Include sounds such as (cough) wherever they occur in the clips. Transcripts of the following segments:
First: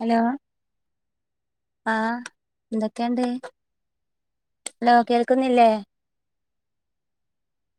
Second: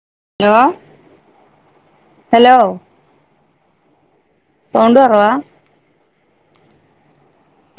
Hello hello ആഹ് hello എന്തൊക്കെണ്ട് low sound കുറവാ കേൾക്കുന്നില്ലേ?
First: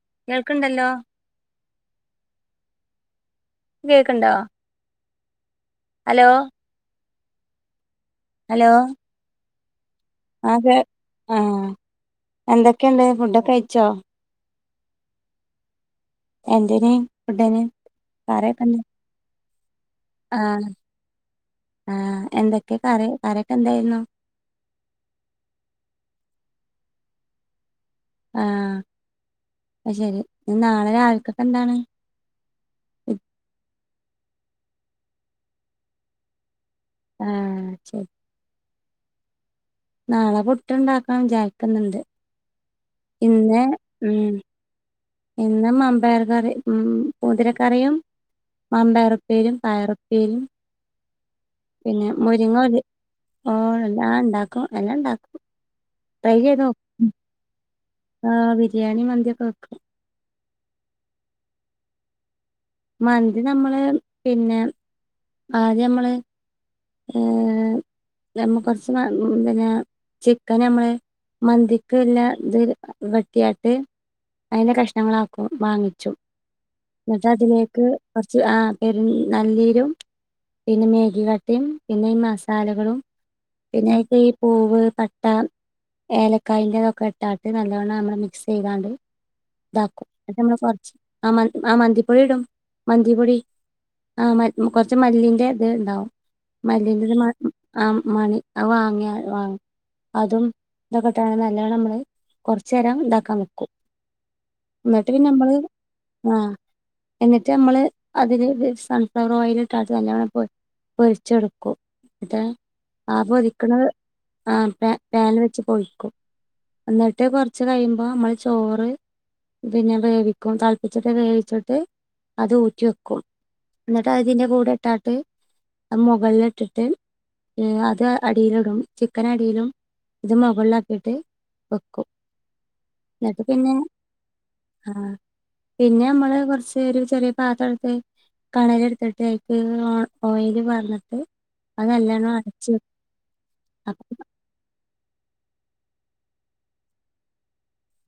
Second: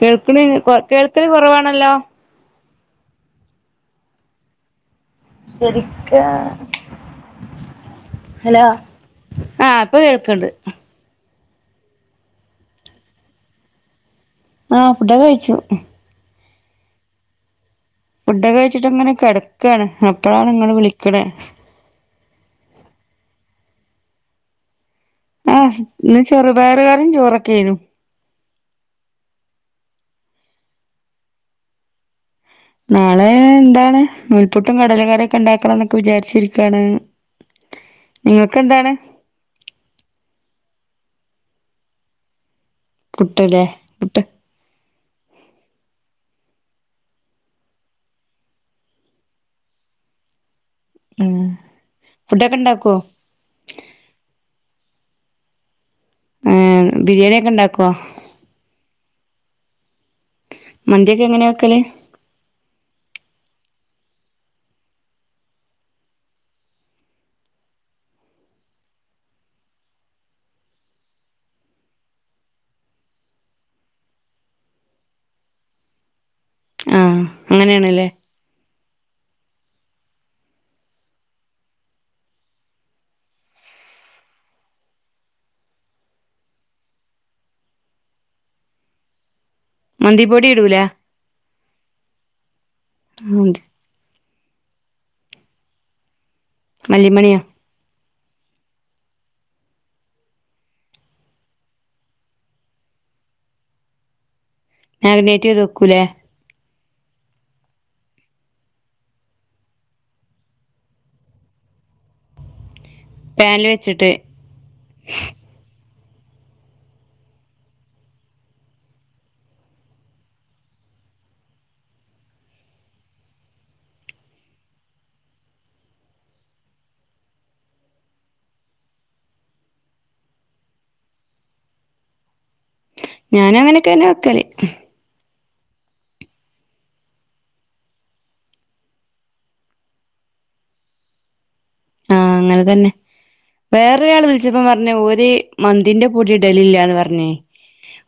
കേൾക്കണ് കേൾക്ക്ണ്ടല്ലോ കേൾക്കല് കൊറവാണല്ലോ കേക്ക്ണ്ടോ സെരിക്ക് ഹലോ ആഹ് കേൾക്കണ്ട് അതെ ആഹ് എന്തൊക്കെണ്ട് ഫുഡൊക്കെ കയിച്ചോ? ആഹ് ഫുഡൊക്കെ കഴിച്ചു എന്തേനി ഫുഡിന്? ഫുഡൊക്കെ കറിയൊക്കെന്താ കഴിച്ചിട്ട് ഇങ്ങനെ കെടക്കാണ് അപ്പഴാണ് ആഹ് ഇങ്ങള് വിളിക്കണെ ആഹ് എന്തൊക്കെ കറി കറിയൊക്കെ എന്തായിരുന്നു ആഹ് ഇന്ന് ചെറുപയറ് കറിം ചോറൊക്കെയ്നു ആഹ് അയ് ശരി നാളെ രാവിൽക്കൊക്കെ എന്താണ്? നാളെ എന്താണ് നൂൽപ്പുട്ടും കടല കറിയൊക്കെ ഇണ്ടാക്കണന്നൊക്കെ വിചാരിച്ചിരിക്കാണ് ആഹ് ശരി ഇങ്ങക്കെന്താണ്? നാളെ പുട്ടുണ്ടാക്കാൻ വിചാരിക്ക്ന്ന്‌ണ്ട് പുട്ടല്ലേ പിന്നെ പുട്ട് ഉം ഇന്ന് മമ്പയർ കറി ഉം മുതിരക്കറിയും മമ്പയറുപ്പേരിം പയറുപ്പേരിം ഉം പിന്നെ ഫുഡൊക്കെ മുരിങ്ങ ഒര് ഉണ്ടാക്കുവോ ഓഹ് എല്ലാം ഇണ്ടാക്കും എല്ലണ്ടാക്കും ട്രൈ ചെയ്തോ ബിരിയേണി ക്കെ ഉണ്ടാക്കോ? ആഹ് ബിരിയാണി മന്ത്യക്കെ വെക്കും മന്ത്യക്കെ എങ്ങനെ വെക്കല്? മന്തി നമ്മള് പിന്നെ ആദ്യ മ്മള് ഏ നമ്മ കൊറച്ച് പിന്നെ ചിക്കൻ നമ്മള് മന്തിക്ക്ള്ള ഇത് വെട്ടിയാട്ട് അയിന്റെ കഷണങ്ങളാക്കും വാങ്ങിച്ചു ആഹ് എന്നിട്ട അതിലേ ക്ക് അങ്ങനെയാണല്ലേ കൊർച് ആ പെര് നല്ലീരും പിന്നെ മേഗി കട്ടിം പിന്നെ ഈ മസാലകളും പിന്നയ്ക്ക് ഈ പൂവ് പട്ട ഏലക്കായൻ്റെതൊക്കെ ഇട്ടാണ്ട് നല്ലവണ്ണം നമ്മൾ മിക്സ് ചെയ്താണ്ട് ഇതാക്കും മന്തിപ്പൊടി നമ്മ ഇടൂല കുറച്ച് ആ മ ആ മന്തിപ്പൊടി ഇടും മന്തിപൊടി ആഹ കൊറച്ച് മല്ലിന്റെ ഇത് ഇണ്ടാവും മല്ലിന്റെത് മ മല്ലിമണിയോ ആ മണി അത് വാങ്ങിയ വാങ്ങ അതും ഇതൊക്കെ ഇട്ട്ങ്ങാണ്ട് നല്ലണം നമ്മള് കുറച്ചു നേരം ഇതാക്കാൻ വെക്കും ന്നട്ട് പിന്നെ മാഗ്നേറ്റ് നമ്മള് ചെയ്ത് വെക്കൂലേ ആ എന്നിട്ട് നമ്മള് അതില് സൺഫ്ലവർ ഓയിൽ ഇട്ട നല്ലോണം പൊ പൊരിച്ചെടുക്കും ഇത ആ പാനിൽ പൊരിക്ക് ണത് വെച്ചിട്ട് ആ പാന് വെച് ച് പൊരിക്കും ന്നട്ട് കൊർച്ച് കഴിയുമ്പോ നമ്മൾ ചോറ് പിന്നെ വേവിക്കും തളപ്പിച്ചിട്ട് വേവിച്ചിട്ട് അത് ഊറ്റി വെക്കും എന്നിട്ട് അതിന്റെ കൂടെ ഇട്ടാട്ട് മൊകളിലിട്ടിട്ട് ഏ അത് അടീലിടും ചിക്കൻ അടീലും ഇത് മൊകളിലാക്കീട്ട് വെക്കും എന്നിട്ട് ഞാന് പിന്നെ അങ്ങനൊക്കെ തന്നെ വെക്കല് ആ പിന്നെ നമ്മള് കുറച്ച് ഒരു ചെറിയ പാത്രടുത്ത് കണല് ഇട്ത്ട്ട് അയ്ക്ക് ഓയല് പാർന്നട്ട് ആഹ് അതല്ലണം അടച്ച് പ്പ പറഞ്ഞ ഓര് മന്തിന്റെ പൊടി ഇടലി ല്ലാന്ന് പറഞ്ഞേ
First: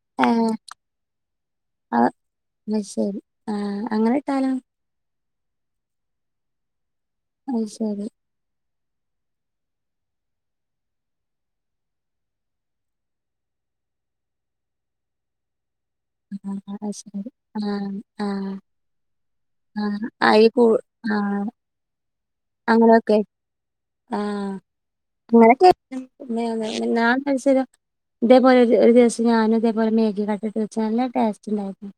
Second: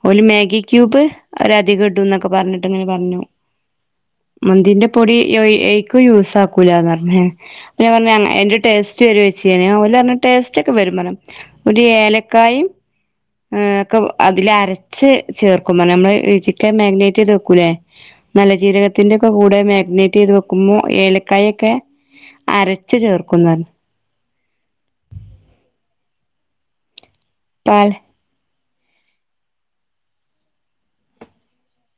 ഒരു ഏ മാഗി ക്യൂബ് ഒരധികം ഇടും അത് എന്നൊക്കെ പറഞ്ഞിട്ട് അങ്ങനെ ശരി പറഞ്ഞു ആ അങ്ങനെ ഇട്ടാലും മന്തിന്റെ പൊടി യൂസാക്കുലാന്ന് പറഞ്ഞ അത് ഞാ ശരി പറ ഞ്ഞ്എന്റെ ടേസ്റ്റ് വരുംപറഞ്ഞ ടേസ്റ്റ് ഒക്കെ വരും പറ ഒരു ഏലക്കായും ഒക്കെ അതിൽ അരച്ച് ചേർക്കും നമ്മള് ആഹ് ച്ചിക്കൻ അത് മാഗ്‌നേറ്റ് ശരി ചെയ്ത് വെക്കൂല്ലേ ആഹ് ആഹ് നല്ല ജീരകത്തിന്റെ ഒക്കെ കൂടെ ആഹ് മാഗ്‌നേറ്റ് ചെയ്ത് അയി കൂ വെക്കുമ്പോ ആഹ് ഏലക്കായെ ക്കെ അങ്ങനെയൊക്കെ ആ അങ്ങൊക്കെ ത്സം പാൽ ഇതേപോലെ ഒരു ദിവസം ഞാനും ഇതേപോലെ മാഗി കട്ട ഇട്ട് വെച്ച് വല്ല ടേസ്റ്റ് ഉണ്ടായിരുന്നു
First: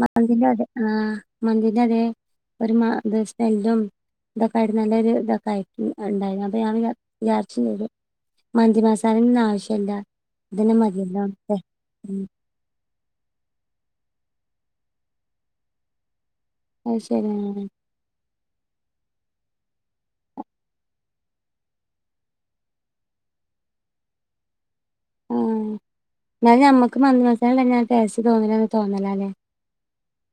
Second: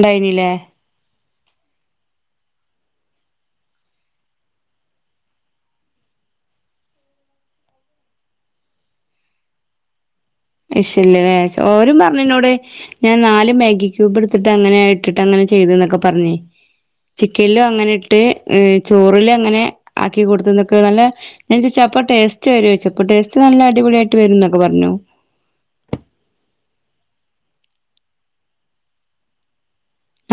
മന്തി അതെ ആ മന്തില അതെ ഒരു മ ദി സ്മല്ലും ഇതൊക്കെ ആയിട്ട് നല്ലൊരു ഇതൊക്കെ ആയി ഉണ്ടായിരുന്നു അപ്പൊ ഞൻ വിചാരിച്ചുംചെയ്ത് മന്തിമസാലന്നും ആവശ്യല്ല ഇതന്നെ മതിയല്ലോ ശ്യല്ലല്ലേ എന്നൊക്കെ. ഓരും ഉം പറഞ്ഞുന്നോടെ ഞാൻ നാല് മാഗി ക്യൂബ് എടുത്തിട്ട് അങ്ങനെ ഇട്ട് അങ്ങനെ ചെയ്ത എന്നൊക്കെ പറഞ്ഞേ അത് ചിക്കനിലോ ശരിയാണ് അങ്ങനെ ഇട്ട് ചോറിലു അങ്ങനെ ആക്കി കൊടുത്തതൊക്കെ നല്ല ചപ്പ ടേസ്റ്റ് വരോ ചപ്പ ടേസ്റ്റ് നല്ല അടിപൊളിയായിട്ട് വരും എന്നൊക്കെ പറഞ്ഞു ആഹ എന്നാല മ്മക്ക് മന്ത് മസാല തന്നെ ടേസ്റ്റ് തോന്നില്ലന്ന് തോന്നല അല്ലേ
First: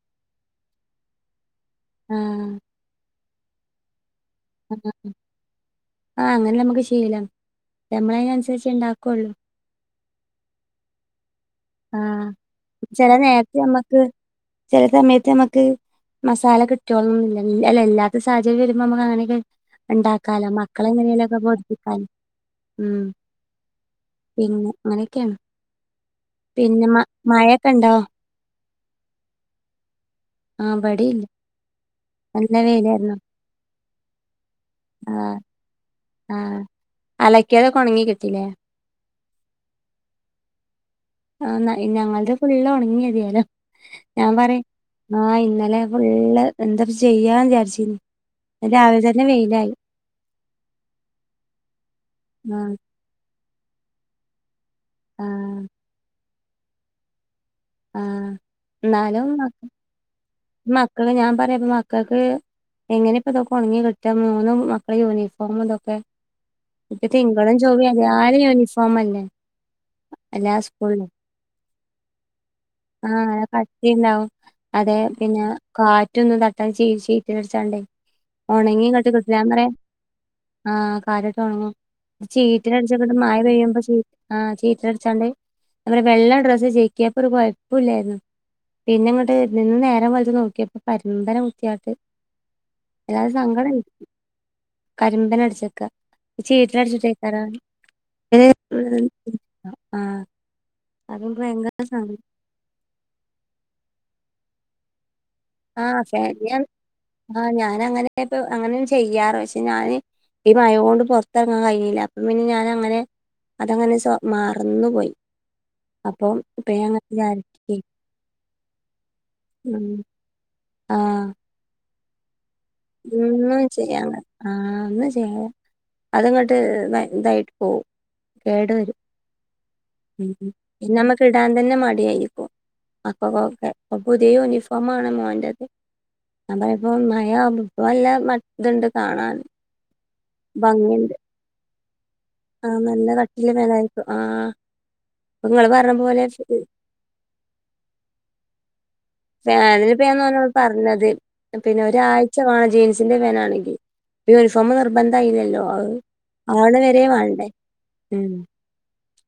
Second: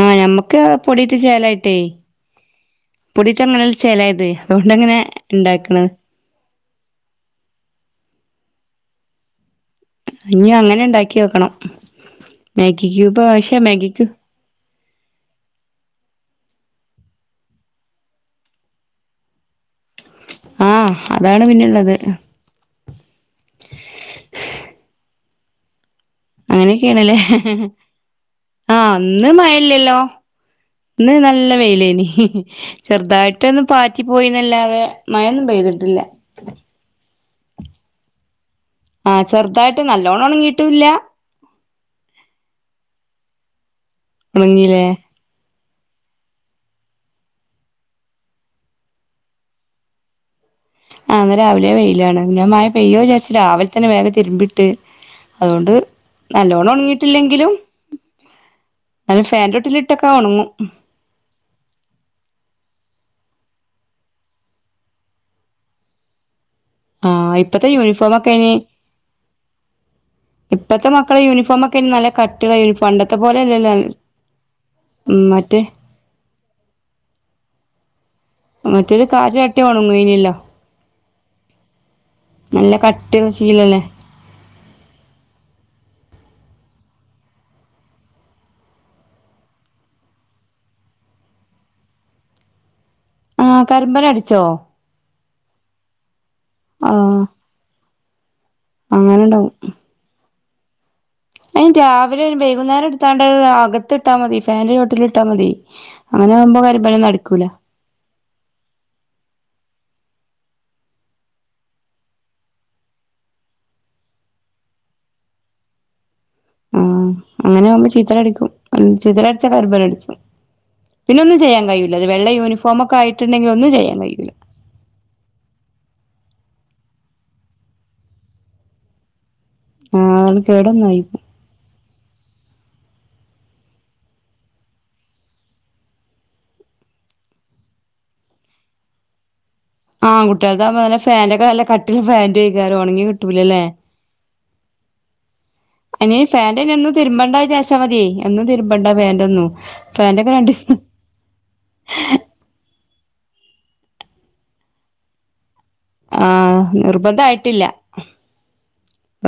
ആഹ് ഞമ്മക്ക് പൊടിട്ട് ചേലായിട്ടേ ആഹ് പൊടിട്ട അങ്ങനെ ചേലായത് അതോണ്ട് ആഹ് എങ്ങനെ ഉണ്ടാക്കണ് ആഹ് അങ്ങനെ നമുക്ക് ശീലം നമ്മള അതിനനുസരിച്ച് ഉണ്ടാക്കുള്ളൂ ഇഞ്ഞി അങ്ങനെ ഉണ്ടാക്കി നോക്കണം ആഹ് മാഗി ചെല ക്യൂബ് നേരത്ത് ആവശ്യ മാഗി നമ്മക്ക് ക്യൂ ചെല സമയത്ത് നമക്ക് മസാല കിട്ട്യോൾ ന്നൊന്നുല്ലാ വി എല്ല ല്ലാത്ത സാഹചര്യരുമ്പോ മക്ക് അങ്ങനെക്കെ ഉണ്ടാക്കാലോ മക്കളെ ആഹ് എങ്ങനെലൊക്കെ അതാണ് പിന്നെള്ളത് ബോധിപ്പിക്കാലോ ഉം പിന്നെ അങ്ങനെയൊക്കെണ് അങ്ങനെയക്കെയ ആണല്ലേ മഴയൊക്കെ ഇണ്ടോ ആഹ് ഒന്നും മയല്ലല്ലോ ആഹ് ഇന്ന് ഇവിടില്ല നല്ല വെയിലേനി നല്ല വെയിലായിരുന്നു ചെറുതായിട്ട് ഇറ്റൊന്നും പാറ്റി പോയിന്നല്ലാതെ ആഹ് മയൊന്നും പെയ്തിട്ടില്ല ആഹ് അലക്കിയാതെക്കെണങ്ങി കിട്ടില്ലേ ആഹ് ചെർതായിട്ട് നല്ലോണ്ണം ഉണങ്ങിയിട്ടൂല്ല ആഹ് ഞങ്ങൾടെ ഫുള്ള് ഉണങ്ങിതിയാലോ ഞാൻ പറിം ഉണങ്ങില്ലേ ആഹ് ഇന്നലെ ഫുള്ള് എന്താ ചെയ്യാന്ന് വിചാരിച്ചിന്ന് അ രാവിലെ തന്നെ വെയിലായി ആഹ് രാവിലെ പെയിലാണ് ഞ മ ആ പെയ്യോ വിചാരിച്ച് രാവിലെ തന്നെ വേഗ തിര്മ്പി ആ അതുകൊണ്ട് നല്ലോണം ഉങ്ങിട്ടില്ലെങ്കിലും ആ അത് എന്നാലും മക്ക ഫാൻൊട്ടില ഇട്ടൊക്കെ ഉണങ്ങും മക്കള് ഞാൻ പറയാംപ്പൊ മക്കക്ക് എങ്ങനെ ഇപ്പ ഇതൊക്കെ ഉണങ്ങി കിട്ടാ മൂന്ന് മക്കളെ യൂണിഫോം ഇതൊക്കെ ഇപ്പ ആഹ് തിങ്കളും ഇപ്പത്തെ ചൊവ്വി എതാലും യൂണിഫോം അല്ലേ എല്ലാ ഇപ്പഴത്തെ സ്കൂളിലും മക്കള യൂണിഫോം ഒക്കെ നല്ല കട്ടുള്ള യൂണിഫോ ആഹ് കട്ടിണ്ടാവും അതെ ഉം പിന്നെ മറ്റേ കാറ്റൊന്നും തട്ട ച ചീറ്റിടച്ചാണ്ടേ മറ്റേത് ഉണങ്ങിങ്ങട്ട് കാറ്റ് കിട്ടില്ല തട്ടിയാ പറയാ ഒണങ്ങേനിയല്ലോ ആഹ് കാലോട്ട് ഉണങ്ങും ചീറ്റി നല്ല അടിച്ചക്കണ്ട് കട്ടിയുള്ള മഴ പെയ്യുമ്പോ ശീലല്ലേ ആഹ് ചീറ്റില അടിച്ചാണ്ട് നമ്മ വെള്ള ഡ്രസ്സ് കിട്ടിയപ്പോ ഒരുകൊയപ്പലായിരുന്നു പിന്നെ ഇങ്ങട്ട് നിന്ന് നേരം വലുതു നോക്കിയപ്പോ പരിമ്പര കുത്തിയട്ട് ആ കരിമ്പന അടിച്ചോ കരിമ്പന അടിച്ചേക്ക ചീറ്റല അടിച്ചിട്ട്ക്കാറാണ് അഹ് അങ്ങനെണ്ടാവും ആഹ് അതുകൊണ്ട് അയ്‌ന് ഭയങ്കര സങ്കടം രാവിലെ വൈകുന്നേരം ഇട്ത്താണ്ട് അകത്ത് ഇട്ടാ മതി ഫാൻ ന്റെ ചോട്ടിൽ ഇട്ടാ മതി. അങ്ങനെ ആകുമ്പോ കരിമ്പനൊന്നും അടികൂല. (unintelligible) പക്ഷേ ഞാന് ഈ മയൊണ്ട് പൊറത്തിറങ്ങാൻ കയ്യിണില്ല, അപ്പം പിന്നെ ഞാനങ്ങനെ അതങ്ങനെ സൊ മറന്നു പോയി അപ്പം. ഇപ്പ ആ ഞാൻ അങ്ങനെ അങ്ങനെ വിചാരിക്കേ ആകുമ്പോ ചീത്താൽ അടിക്കും. ചീത്താൽ അടിച്ച കരിമ്പന ഉം അടിച്ചും. പിന്നെ ആഹ് ഒന്നും ചെയ്യാൻ കഴിയൂല. വെള്ള യൂണിഫോം ഒക്കെ ആയിട്ടുണ്ടെങ്കിൽ ഒന്നും ചെയ്യാൻ കഴിയൂല. ആഹ് ഒന്ന് ചെയ്യ അതങ്ങോട്ട് ഇതായിട്ട് പോകവും കേടു വരും ആഹ് ഉം കേടൊന്നായി നമ്മക്ക് ഇടാൻ തന്നെ മടിയായിരിക്കും അക്കക്കെ പുതിയ യൂണിഫോ ആണ് മോന്റെത് (unintelligible) കാണാ ആഹ്, കുട്ട്യേളതാവുമ്പോ നല്ല ഫാന്റെ ഒക്കെ നല്ല കട്ടിള്ള ഫാന്റ അയ്കാരം ഒണങ്ങി കിട്ടൂലല്ലേ. ആഹ് അയ്ന്‌ ഫാന്റ് അയ്‌ന് എന്നും തിരുമ്പണ്ട വിചാരിച്ച മതിയേ എന്നും തിരുമ്പണ്ട. ഫാന്റൊന്നും ഫാന്റൊക്കെ അയന്നെപ്പന്നോനോട് രണ്ടീസം പറഞ്ഞത് പിന്നെ ഒരാഴ് മാണ് ജീൻസിന്റെ ഫാൻറ് ആണെങ്കി യൂണിഫോം നിർബന്ധയില്ലല്ലോ. ആഹ് നിർബനധായിട്ടില് ഉം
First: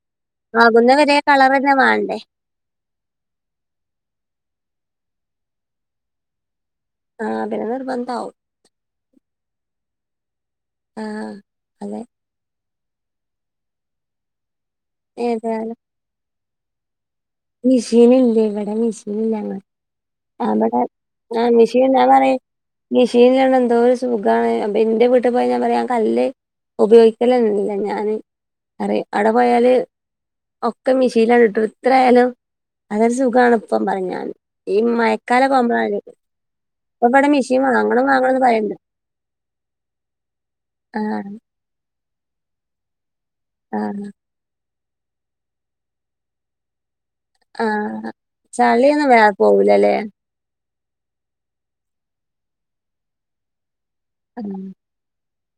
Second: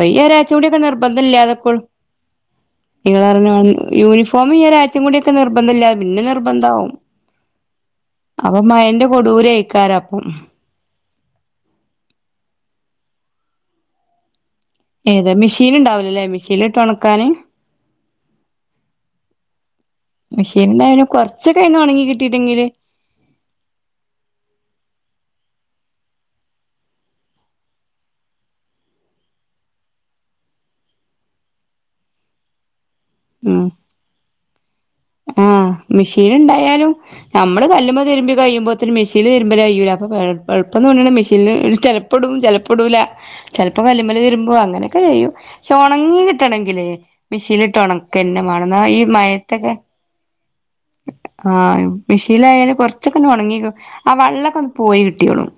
ഓഇഒര് കുറച്ചൂടി ഒക്കെ ആകുന്ന വരെ നിർബന്ധല്ലാ കളർ തന്നെ തൊക്കോള്ളു വേണ്ടേ ഇങ്ങള് പറഞ്ഞ മായിരി യൂണിഫോം ഈ ഒരാഴ്ചേമ് കൂടക്കെ നിർബന്ധല്ലാ. പിന്നെ നിർബന്ധവും. ആഹ് പിന്നെ നിർബന്ധവും. അപ്പൊ മയന്റെ കൊടൂരെയിക്കാരം അപ്പം. ആഹ് ഏതാ മെഷീൻ ഏതായാലും ഉണ്ടാവൂലല്ലേ മെഷീനിലിട്ട് ഉണക്കാന്. മിഷീനില്ലേയ്യ് ഇവിടെ മെഷീനില്ല. ആഹ് മെഷീൻ ഇബടെ ഉണ്ടായാലും ആഹ് കൊറച്ചൊക്കെ അയ്ന്ന് മിഷീന് ഒണങ്ങി ഇണ്ടാവാനെങ്കി കിട്ടിയിട്ടെങ്കില് മിഷീനിലാണ്ങ്കി ന്തോരു സുഖാണ്. അപ്പൊ ഇന്റെ വീട്ടിൽ പോയാ ഞാൻ പറിം. ആ കല്ല് ഉപയോഗിക്കലന്നല്ല ഞാന് പറിം അടെ പോയാല്. ഒക്കെ മിഷീനിലങ്ട്ട് ഇട്ടോടു ഇത്രയാലും അതൊരു സുഖാണ് ഉം പ്പം പ റിം ഞാന്. ഈ മഴ ആഹ് മിഷീൻ ണ്ടായാലും. മെഷീൻ നമ്മള് കല്ല്മ്മെ വാങ്ങണം തിരുമ്പി വാങ്ങണംന്ന് പറയണ്ട്. കഴിയുമ്പോത്തിനു മിഷീനില് തിരുമ്പല് കഴിയൂല. അപ്പ പ്പ എ എൾപ്പം തോന്നണു ആഹ് മെഷീനില് ചെല പ്പടും ചെലപ്പോ ഇടൂല. ചെലപ്പോ ആഹ് കല്ലുമ്മല് തിരുമ്പും അങ്ങനെ ഒക്കെ ചെയ്യും. ക്ഷെ ഒണങ്ങി കിട്ടണങ്കില് മിഷീനിലിട്ട് ആഹ് ഒണക്കന്നെ മാണം. എന്ന ഈ ചളിയൊന്നും വേറെ മയത്തൊക്കെ. പോവൂലല്ലേ? ആഹ്, മിഷീനിലയല് കൊറച്ചൊക്കെ ഒന്ന് ഉണങ്ങി ആ ആഹ് വള്ളൊക്കന്ന് പോയി കിട്ടിയോളും.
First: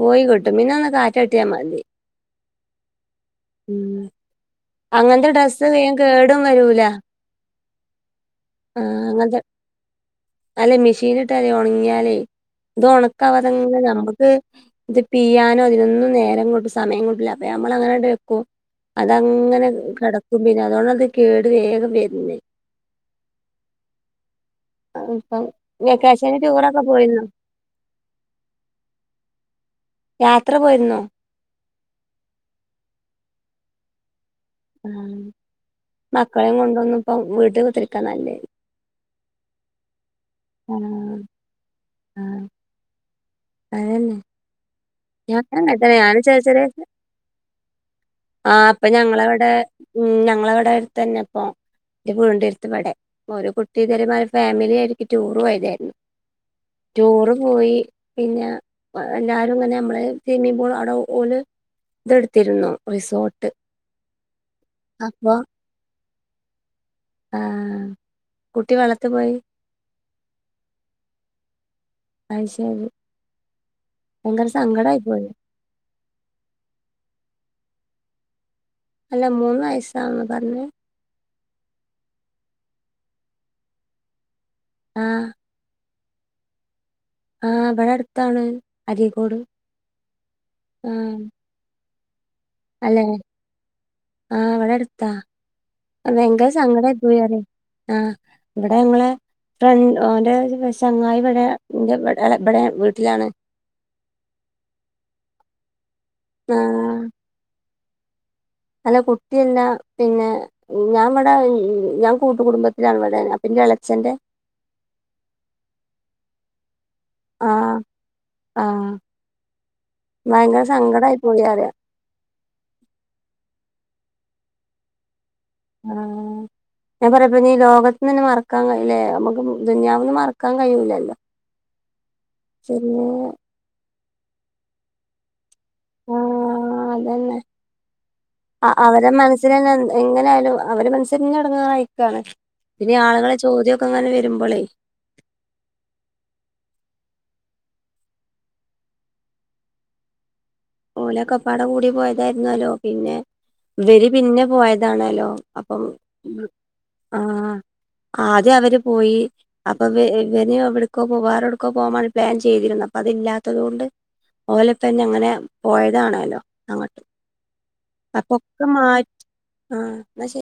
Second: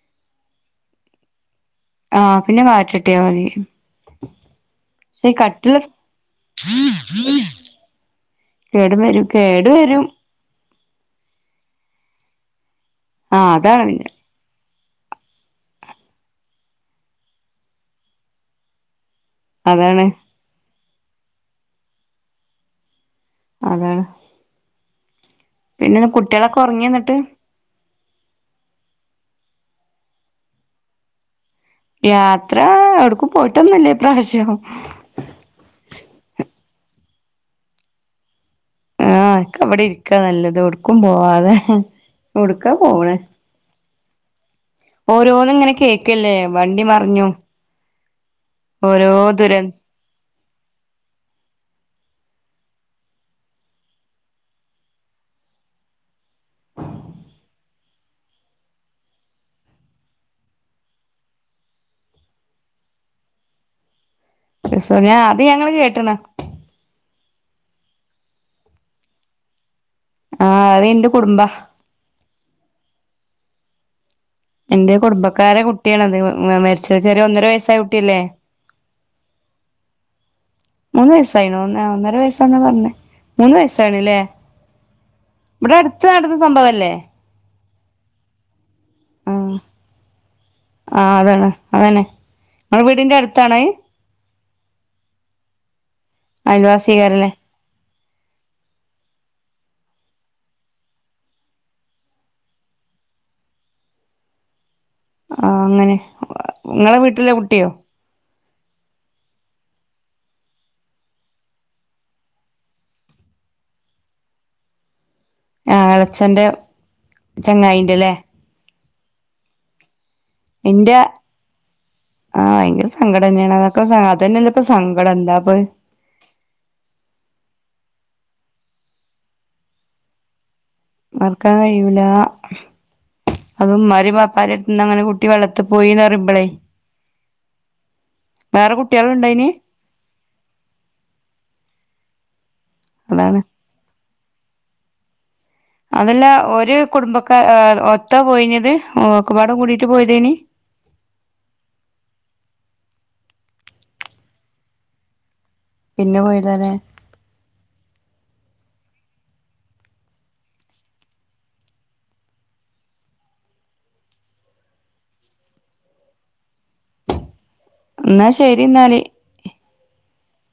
പോയി കിട്ടും പിന്നെ ഒന്ന് കാറ്റട്ടിയാ മതി. ആഹ് പിന്നെ കാറ്റട്ടിയാ മതി. ഉം, അങ്ങനത്തെ ഡ്രസ്സ് വേം കേടും വരൂല. (inaudible) കേട്‌ വരും കേടു വരും. അല്ലെ മെഷീലിട്ടാലെ ഒണങ്ങിയാലേ ഇത് ആഹ് ഉണക്കാവതെങ്ങനെ അതാണ് പിന്നെ നമ്മക്ക് ഇത് പിയ്യാനോ ഇതിനൊന്നും നേരം കിട്ട് സമയം കിട്ടൂല്ല അപ്പൊ ഞമ്മള് അങ്ങനണ്ട്ക്കും അതങ്ങനെ അതാണ് കെടക്കും പിന്നെ അതുകൊണ്ടാത് കേട് വേഗം വര്ണത് അതാണ്. അപ്പം പിന്നെ വെക്കേഷന് കുട്ടികളൊക്കെ ടൂറൊക്കെ ഒറങ്ങിയോ ന്നിട്ട് പോയിന്നോ.? യാത്ര പോയിരുന്നോ? യാത്ര എവിടുക്കും പോയിട്ടൊന്നുല്ലാ ഈപ്രാവശ്യം. ആഹ് മക്കളേം കൊണ്ടൊന്നും ഇപ്പ വീട്ടി കുത്തിരിക്കാ നല്ലത്. ആഹ്. ഒക്കവിടെരിക്കാ നല്ലത് എ വ്ട്ക്കും ആഹ് പോവാതെ. ആഹ് എടുക്കാ പോണത് അതന്നെ ഞാനും ഓരോന്ന്ങ്ങനെ അങ്ങൻതന്നെ ഞാനും കേക്കല്ലേ ചെറിയ ചെറിയ വണ്ടി മറിഞ്ഞതും ആഹ് ഇപ്പം ഞങ്ങളവിടെ ദുരൻ ഉം ഞങ്ങളവിടെടുത്തന്നെ പ്പോ ന്റെ വീടിന്റെ എര്‌ത്ത്‌വടെ ഒരു കുട്ടി (unintelligible) ഫാമിലി ആയിട്ട് ടൂർ പോയതേര്ന്നു. റ്റൂറ് പോയി പിന്നെ. വ എല്ലാരും ങ്ങനെ നമ്മള് സ്വിമ്മിംഗ് പൂള് അവടേ ഓല് തെടുത്തിരുന്നു റിസോർട്ട്. അത് ശരി ആ അപ്പൊ അത് ഞങ്ങള് കേട്ട്ണ്. ആഹ്, കുട്ടി വളളത്തി പോയി ആഹ് അത് ഇന്റെ കുടുംബ അത് ശെരി എന്റെ പോയി കുടുംബക്കാരെ കുട്ടിയാണ് അത് മരിച്ചത് ചെറിയ ഒന്നര വയസ്സായ കുട്ടിയല്ലേ. അല്ല മൂന്ന് വയസ്സാന്ന പറഞ്ഞത് മൂന്ന് വയസായിണോ ഒ ഒന്നര വയസ്സാന്ന പറഞ്ഞേ. മൂന്ന് വയസ്സായിണ് ല്ലേ ആഹ് ഇവിടെ എര്ത്ത് നടന്ന സംഭവം അല്ലേ? ആഹ് ഇവിടെ അടുത്താണ്. അരീക്കോട്. ആഹ് ആഹ് ആഹ് അതനെ അല്ലെ ആഹ് ഇവിടെ അടുത്താ. അത്‌ ഭയങ്കര സങ്കടയി പോയി അയൽവാസിയേക്കാരല്ലേ പറിയ ആഹ്, ഇവിടെ ഞങ്ങളെ ഫ്രൻ ഓന്റെ ചങ്ങായി ഇവിടെ എന്റെ ഇവിടെ ഇബടെ വീട്ടിലാണ്. ആഹ് അങ്ങനെ ഇങ്ങളെ ആഹ് വീട്ടിലെ കുട്ടിയോ? അല്ല കുട്ടിയല്ല പിന്നെ ഞാൻ ഇവിടെ ഞാൻ കൂട്ടുകടുംബത്തിലാണ് ഇവിടെ അപ്പ എന്റെ എളച്ചന്റെ ആഹ് എളച്ചന്റെ ആഹ് ചങ്ങായിന്റെല്ലേ ആഹ്, ഭയങ്കര ഇന്റെ സങ്കടായി പോയി പറിയ ആഹ് ഭയങ്കര സങ്കടം തന്നെയാണ് അതൊക്കെ അതന്നെയല്ല ഇപ്പ സങ്കടം എന്താപ്പത് ആഹ് ഞാൻ പറിയെപ്പഞ്ഞ് ഈ ലോകത്ത്ന്നന്നെ മറക്കാൻ കഴിയലേ നമുക്ക് ദുനിയാവിന്ന് മറക്കാൻ കഴിയൂലല്ലേ മർ ക്കാൻ കയൂല അതും ഇമ്മാരെ വാപ്പാരെ എര് ഇന്ന് അങ്ങനെ കുട്ടി വെള്ളത്തി പോയിന്ന് പറയുമ്പളേ ആഹ് അതന്നെ വേറെ കുട്ടികളു ണ്ടയിന് എങ്ങനെയാലും അവരെ മനസ്സന്നെ എ ടങ്ങറായി ക്കാണ് പിന്നെ ആളുകളെ അതാണ് ചോദ്യ ക്കെ ഇ ങ്ങനെ വരുമ്പോളേ അതല്ല ഓര് കുടുംബക്കാർ ഒത്താ പോയിനെത് ഓക്കപാടെ കൂടിട്ട് പോയതേ ഓലക്കപ്പാടെ കൂടി പോയതായിര് ന്നലോ പിന്നെ ഇവര് പിന്നെ പോയതാണലോ അപ്പം പിന്നെ പോയതാല്ലേ ആ ആദ്യ അവര് പോയി അപ്പൊ ഇവന് എവിട് ക്കോ വേറെവിടക്കോ പോവാൻ പ്ലാൻ ചെയ്തിരുന്നു അപ്പൊ അതില്ലാത്തത് കൊണ്ട് ഓലെത ന്നെ അങ്ങനെ പോയതാണല്ലോ അങ്ങോട്ട് എന്നാ ശരി ന്നാാല് ആഹ ന്ന ശെരി